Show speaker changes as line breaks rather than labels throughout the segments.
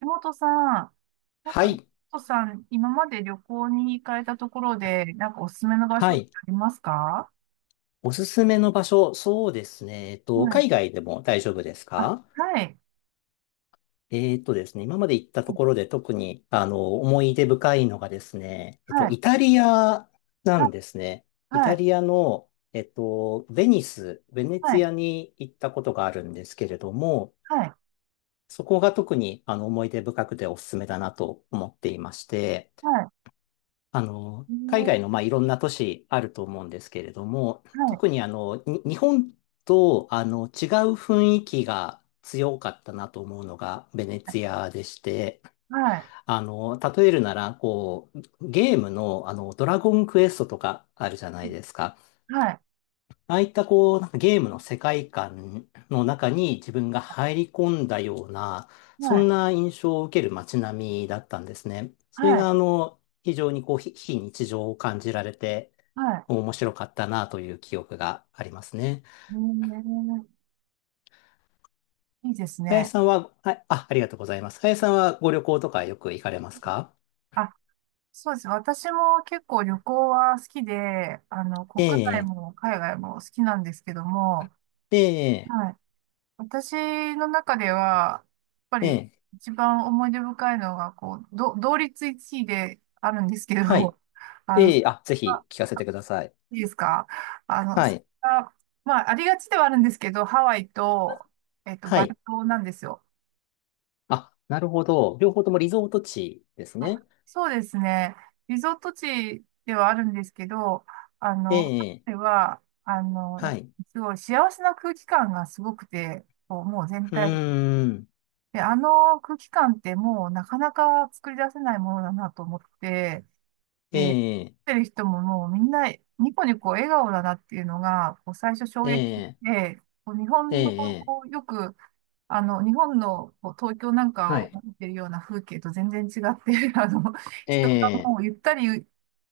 橋本さん、
はい。
橋本さん、今まで旅行に行かれたところで、なんかおすすめの場所
は
って
い。
ありますか？
おすすめの場所、そうですね。
はい。
海外でも大丈夫です
あ、
か？
はい。
えっとですね、今まで行ったところで特に、思い出深いのがですね、
はい。
イタリアなんですね。イ
は
タ
い。
リアの、ベニス、ベネ
は
ツ
い。はい。
ィアに行ったことがあるんですけれども、
はい。
そこが特に、思い出深くておすすめだなと思っていまして、
は
あの、
い。
海外の、まあ、いろんな都市あると思うんですけれども、
はい。
特にあの、日本とあの違う雰囲気が強かったなと思うのがベネツィアでして、
はい。
あの、例えるなら、こう、ゲームのあの、ドラゴンクエストとかあるじゃないですか。
はい。
ああいったこう、なんかゲームの世界観の中に自分が入り込んだような、そ
は
ん
い。
な印象を受ける街並みだったんですね。それ
はい。
があの、非常にこう、非日常を感じられて、
はい。
面白かったなという記憶がありますね。
えーいいです
林
ね。
さんは、ありがとうございます。林さんはご旅行とかよく行かれますか？
あ、そうです。私も結構旅行は好きで、
え
国内
え、
も海外も好きなんですけども、
ええ、
はい。私の中では、やっぱ
え
り
え、
一番思い出深いのが、こう、同率一位であるんですけど、
はい。
あの、
ええ、あ、ぜ
あ、
ひ聞かせてください。
いいですか？
は
それ
い。
が、まあ、ありがちではあるんですけど、ハワイと、
は
バリ
い。
島なんですよ。
あ、なるほど。両方ともリゾート地です
あ、
ね。
そうですね。リゾート地ではあるんですけど、あ
え
の、ハ
え、
ワイは、やっ
は
ぱ
い。
すごい幸せな空気感がすごくて、こうもう全
う
体
ーん、
で、あの空気感ってもうなかなか作り出せないものだなと思って、
え
で、見
え、
てる人ももうみんなニコニコ笑顔だなっていうのが、こう最初衝
え
撃
え、
で、こう日
え
本の、
え、
こうよく、日本のこう東京なん
は
かを
い。
見てるような風景と全然違って、
え
人が
え、
もうゆったり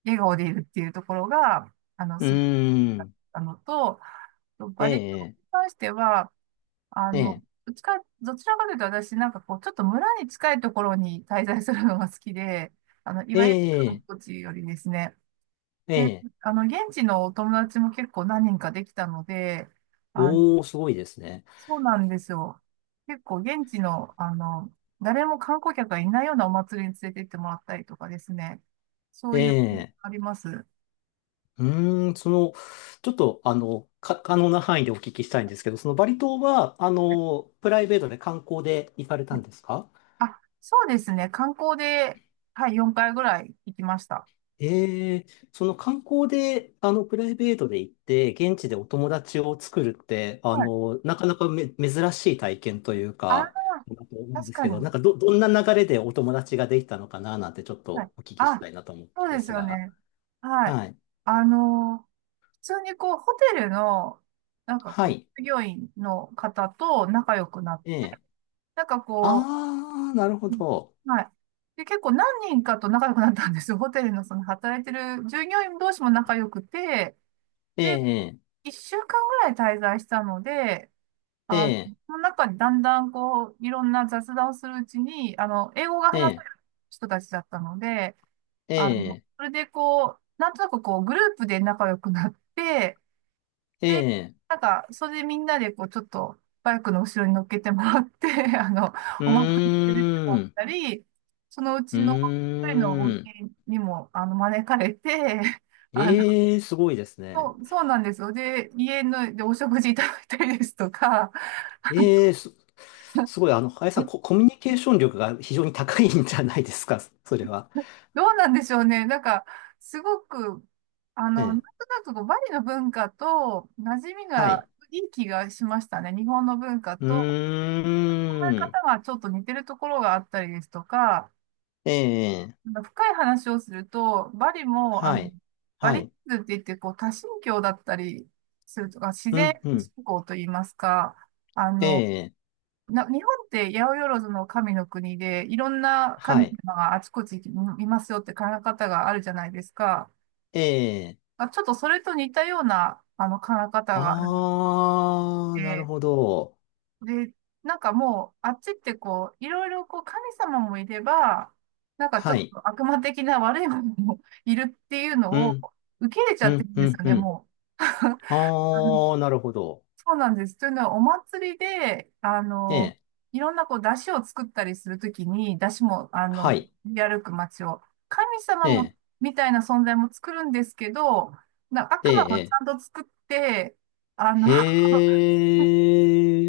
笑顔でいるっていうところが、あの、
うー
す、
ん、
あのと、
え
バリ島に
え、
関しては、あ
え
の、
え、
どちらかというと私、なんかこう、ちょっと村に近いところに滞在するのが好きで、い
え
わゆる観
え、
光地よりですね。
え
で、
え、
現地のお友達も結構何人かできたので、あの、
おー、すごいですね。
そうなんですよ。結構現地の、誰も観光客がいないようなお祭りに連れて行ってもらったりとかですね。そ
え
ういう、
え、
あります。
うーん、その、ちょっと、あの、可能な範囲でお聞きしたいんですけど、そのバリ島は、あの、プライベートで観光で行かれたんですか？
あ、そうですね。観光で、はい、4回ぐらい行きました。
ええ、その観光で、あの、プライベートで行って、現地でお友達を作るって、あ
はい。
の、なかなかめ、珍しい体験という
あ、
か、だと思うんで
確
す
か
けど、
に。
どんな流れでお友達ができたのかな、なんてちょっ
はい。
とお聞きし
あ、
たいなと思った
そ
ん
う
で
です
す
よ
が。
ね。はい。
はい。
普通にこう、ホテルの、なんかこ
は
う、
い。
従業員の方と仲良くなっ
え
て、
え。
なんかこ
ああ、なるほ
う、うん、
ど。
はい。で、結構何人かと仲良くなったんですよ。ホテルのその働いてる従業員同士も仲良くて、
え
で、
え、
1週間ぐらい滞在したので、
え
あの、
え、
その中にだんだんこう、いろんな雑談をするうちに、英語が
え
話せ
え、
る人たちだったので、
ええ、
それでこう、なんとなくこう、グループで仲良くなって、
え
で、
え、
なんか、それでみんなでこう、ちょっと、バイクの後ろに乗っけてもらって、あの、
う
お祭りに出ても
ー
らっ
ん、
たり、そのう
う
ちの一人のお
ー
家
ん。
にも、招かれて、あの、
ええ、すごいです
そ
ね。
う、そうなんですよ。で、家の、で、お食事いただいたりですとか、
ええす、すごい、あの、林さん、コミュニケーション力が非常に高いんじゃないですか、それは。
どうなんでしょうね。なんか、すごく、
え
なん
え、
となくこうバリの文化と馴染み
はい。
がいい気がしましたね。日本の文化
う
と、考え
ーん。
方がちょっと似てるところがあったりですとか、
ええ、
なんか深い話をすると、バリも、
はい。
バ
は
リッ
い。
ズって言って、こう、多神教だったりするとか、自
う
然
ん、うん。
信仰といいますか、あ
え
の、
え、
日本って八百万の神の国で、いろんな
は
神
い。
様があちこちにいますよって考え方があるじゃないですか。
ええ、
あ、ちょっとそれと似たような、考え方があるの
あー、なる
で、
ほど。
で、なんかもう、あっちってこう、いろいろこう、神様もいれば、なんかちょ
は
っと
い。
悪魔的な悪いものも いるっていう
う
のを
ん、
受け入れち
う
ゃって
ん、
るん
う
です
ん、
よ
う
ね、
ん。
も
あ
う。う
ー、
ん、
なるほど。
そうなんです。というのは、お祭りで、
ええ、
いろんなこう、出汁を作ったりするときに、出汁も、
はい。
練り歩く街を、神様も、
え
みたいな存在も作るんですけど、な
え、
悪魔
え
もち
え、
ゃんと作って、あ
へ
の、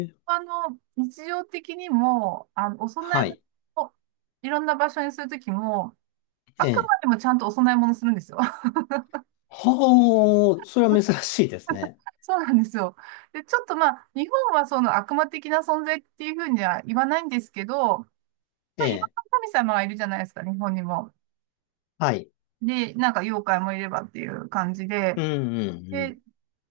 ー。
日常的にも、お供え
は
物
い。
をいろんな場所にするときも、あ
え
く
え、
までもちゃんとお供え物するんですよ。
ほう、それは珍しいですね。
そうなんですよ。で、ちょっとまあ、日本はその悪魔的な存在っていうふうには言わないんですけど、ま
え
あ、いろんな
え、
神様がいるじゃないですか、日本にも。
はい。
で、なんか妖怪もいればっていう感じで、
うん、うん、うん。
で、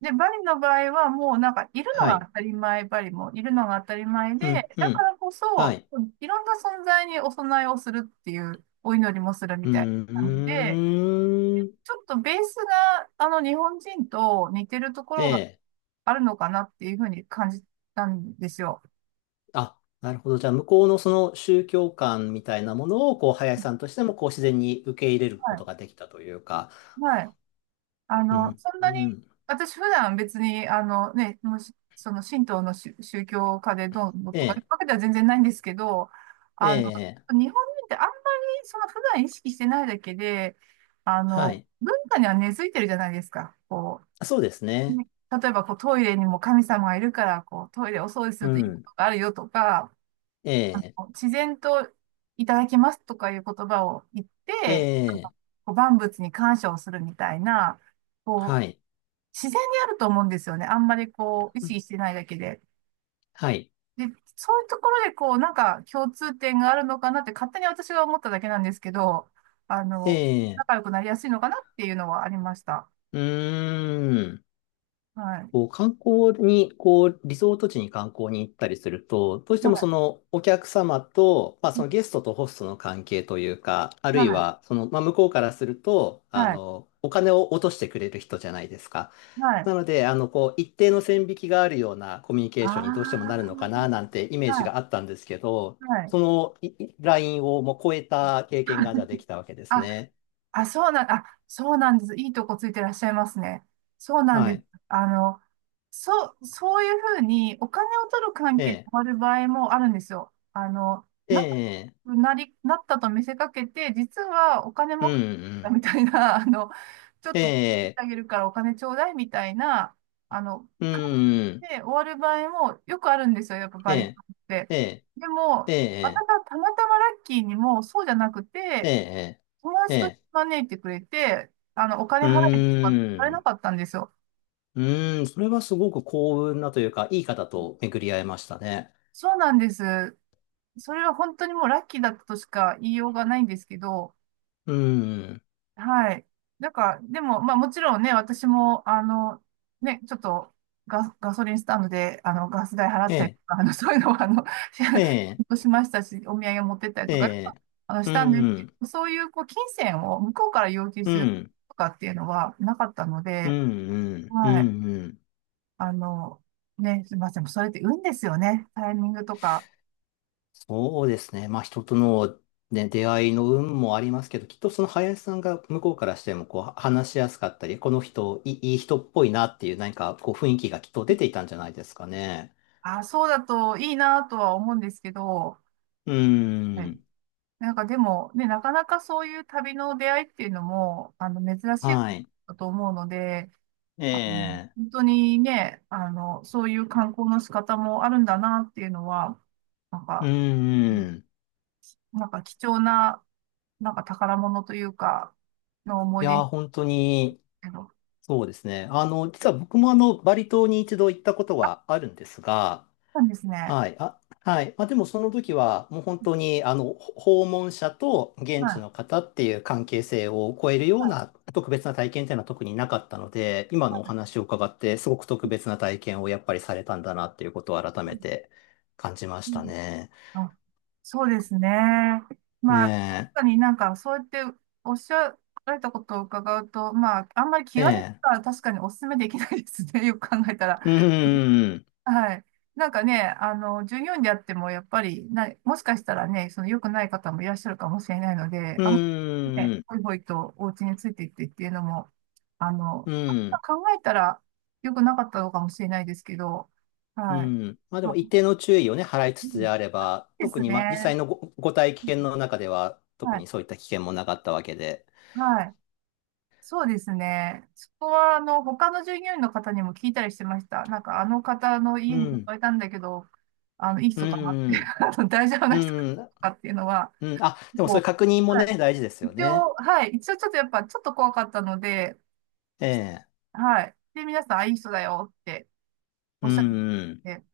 で、バリの場合はもうなんかいるの
は
が
い。
当たり前、バリもいるのが当たり前
う
で、
ん、う
だか
ん。
らこ
は
そ、
い。
いろんな存在にお供えをするっていう、お祈りもするみ
う
たいな感じで、
ーん。
ちょっとベースがあの日本人と似てるとこ
え
ろが
え。
あるのかなっていうふうに感じたんですよ。
あ、なるほど。じゃあ、向こうのその宗教観みたいなものを、こう、林さんとしても、こう、自然に受け入れる
は
こ
い。
とができたというか。
はい。
うん、
そんなに、
うん。
私普段別に、もしその神道の宗教家でどうの
え
とかい
え、
うわけでは全然ないんですけど、
ええ、
日本人ってあんまりその普段意識してないだけで、
はい。
文化には根付いてるじゃないですか。こ
あ、そうです
う、
ね。
ね、例えばこうトイレにも神様がいるから、こうトイレお掃除す
う
るといいこ
ん。
とがあるよとか、
ええ、
自然といただきますとかいう言葉を言っ
え
て、
え、
こう万物に感謝をするみたいな、こう、
はい。
自然にあると思うんですよね。あんまりこう、意
うん、
識してないだけで。
はい。
で、そういうところでこう、なんか共通点があるのかなって勝手に私が思っただけなんですけど、あ
え
の、
え、
仲良くなりやすいのかなっていうのはありました。
うーん。
はい。
こう観光に、こう、リゾート地に観光に行ったりすると、どうして
は
もそ
い。
のお客様と、まあ
う
そ
ん、
のゲストとホストの関係というか、あるい
は
はその、まあ向こうからすると、
い。
あ
はい。
の、お金を落としてくれる人じゃないですか。
はい。
なので、あの、こう、一定の線引きがあるようなコミュニケ
あ
ー
あ。
ションにどうしてもなるのかな、なんてイメージ
はい。
があったんですけど、
はい。
そのいいラインをもう超えた経験がじゃあできたわ けです
あ
ね。
あ、そうなん、あ、そうなんです。いいとこついてらっしゃいますね。そうなん
は
です。
い。
あの、そういうふうにお金を取る関
え
係に終
え、
わる場合もあるんですよ。
え
仲
え、
良くなり、なったと見せかけて、実はお金
うん、
も
う
だ
ん。
みたいな、ちょっ
え
と手伝っ
え、
てあげるからお金ちょうだいみたいな、
うん、
感
うん。
じで終わる場合もよくあるんですよ。やっぱ
え
バリカ
え、
ンって。
ええ、
でも、
え
私
え、
はたまたまラッキーにもそうじゃなく
え
て、
え、
友
え
達と
え、
招いてくれて、お金
う
払えとか言われ
ー
な
ん。
かったんですよ。
うーん、それはすごく幸運なというか、いい方と巡り合えましたね。
そうなんです。それは本当にもうラッキーだったとしか言いようがないんですけど、
うーん、
はい。なんか、でも、まあもちろんね、私も、ちょっとガソリンスタンドで、ガス代払
え
ったりと
え、
か、そういうのは、
ええ、
しましたし、お土産持ってったり
え
とか、
え、
し
う
たんですけ
ん、
ど、そういう、こう、金銭を向こうから要求
う
する
ん、
とかっていうのはなかったの
うん、
で、
うん、う
はい。
ん、うん。
あの、ね、すみません。それって運ですよね。タイミングとか。
そうですね。まあ、人との、ね、出会いの運もありますけど、きっとその林さんが向こうからしても、こう、話しやすかったり、この人、い人っぽいなっていう、何か、こう、雰囲気がきっと出ていたんじゃないですかね。
あ、そうだといいなとは思うんですけど、
う
は
ー
い。
ん。
なんかでも、ね、なかなかそういう旅の出会いっていうのも、珍しいこ
は
と
い。
だと思うので、
ええ。
本当にね、そういう観光の仕方もあるんだなっていうのは、なん
う
か、う
ん、
ん、
うん。
なんか貴重な、なんか宝物というか、の思
い
い出
やー、
です
本当に、
けど、そ
そうですね。あの、実は僕もあの、バリ島に一度行ったことはあるんですが、
うなんですね。
はい。あ、はい。まあ、でもその時は、もう本当に、あの、訪問者と
は
現地の
い。
方っていう関係性を超えるよう
はい。
な特別な体験っていうのは特になかったので、今のお話を伺って、すごく特
う
別な体験をやっぱりされたんだなっていうことを改め
ん、
て感じまし
う
た
ん。
ね。
あ、そうですね。
ね
まあ、確かになんか、そうやっておっしゃられたことを伺うと、まあ、あんまり気
え。え
軽に
え。
は確かにお勧めできないですね。よく考えたら。
うん、うん、うん。
はい。なんかね、従業員であっても、やっぱりな、もしかしたらね、その良くない方もいらっしゃるかもしれないので、
う
あんまりね、
ーん、
ほいほいとお家についていってっていうのも、あの、
うん、
考えたら良くなかったのかもしれないですけど、
う
はい。
ん。まあで
ま
も
あ、
一定の注意をね、払い
う
つ
ん、い
つであれば、
いで
特
す
に、ま、実際
ね。
のご、ご体
うん、
験の中では、
は
特
い、
にそういった危険もなかったわけで。
はい。そうですね。そこは、他の従業員の方にも聞いたりしてました。なんか、あの方の
う
家に
ん、
誘えたんだけど、いい
う
人かなって、
ん、
大丈夫
う
な人か
ん、
なっていうのは、
うん。あ、でもそれ
も
確認
う、
も
は
ね、
い。
大事ですよ
一
ね。
応、はい。一応、ちょっと怖かったので、
ええ、
はい。で、皆さん、あ、いい人だよってお
う
っ
ん、
しゃって
うん、
て、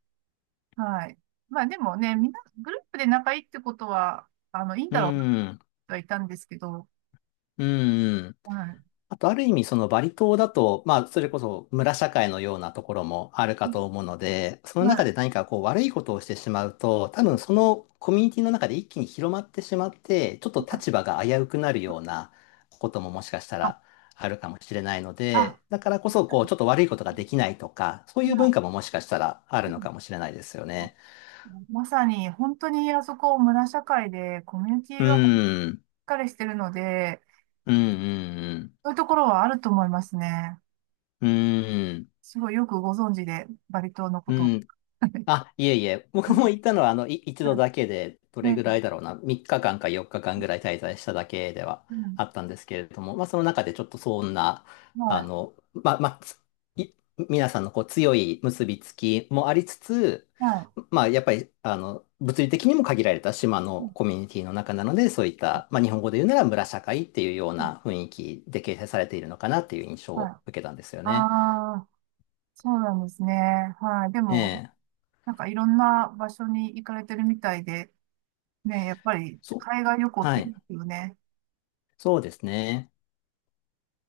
はい。まあ、でもね、みんな、グループで仲いいってことは、いいん
う
だろうなっ
ん、
てはいたんですけど、
うん。
はい。
あと、ある意味、そのバリ島だと、まあ、それこそ村社会のようなところもある
う
か
ん、
と思うので、その
は
中
い。
で何かこう悪いことをしてしまうと、多分そのコミュニティの中で一気に広まってしまって、ちょっ
は
と立
い。
場が危うくなるようなことももしかした
あ、
らあるかもしれないの
あ、
で、だからこそ、こう、ちょっと悪いことができないとか、そうい
ま
う文
あ、
化ももしかしたらある
う
の
ん、
かもしれないですよね。
まさに、本当にあそこ、村社会で、コミュニテ
う
ィ
ー
がしっ
ん、
かりしてるので、
うん、うん、
そういうところはあると思いますね。
うん、うーん。
すごいよくご存知で、バリ島のこ
う
とを。
ん。あ、いえいえ、僕
は
も行ったのは、あの、一
い、
度だけで、どれ
ね、
ぐらいだろうな、3日間か4日間ぐらい滞在しただけでは
うん、
あったんですけれども、まあ、その中でちょっとそんな、あ
は
の、まあ、まあ、い皆さんのこう強い結びつきもありつつ、
い、は
まあ、やっぱり、あの、物理的にも限られた島
い、う
の
ん、
コミュニティの中なので、そういった、まあ、日本語で言うなら村社会っていうよう
うん、
な雰囲気で形成されているのかなっていう印象
はい。
を受けたんですよ
あ
ね。
あ、そうなんですね。はい。で
え
も、
え。
なんかいろんな場所に行かれてるみたいで、ね、やっぱり
そう。
海外旅行っ
は
ていい
い。
ですよね。
そうですね。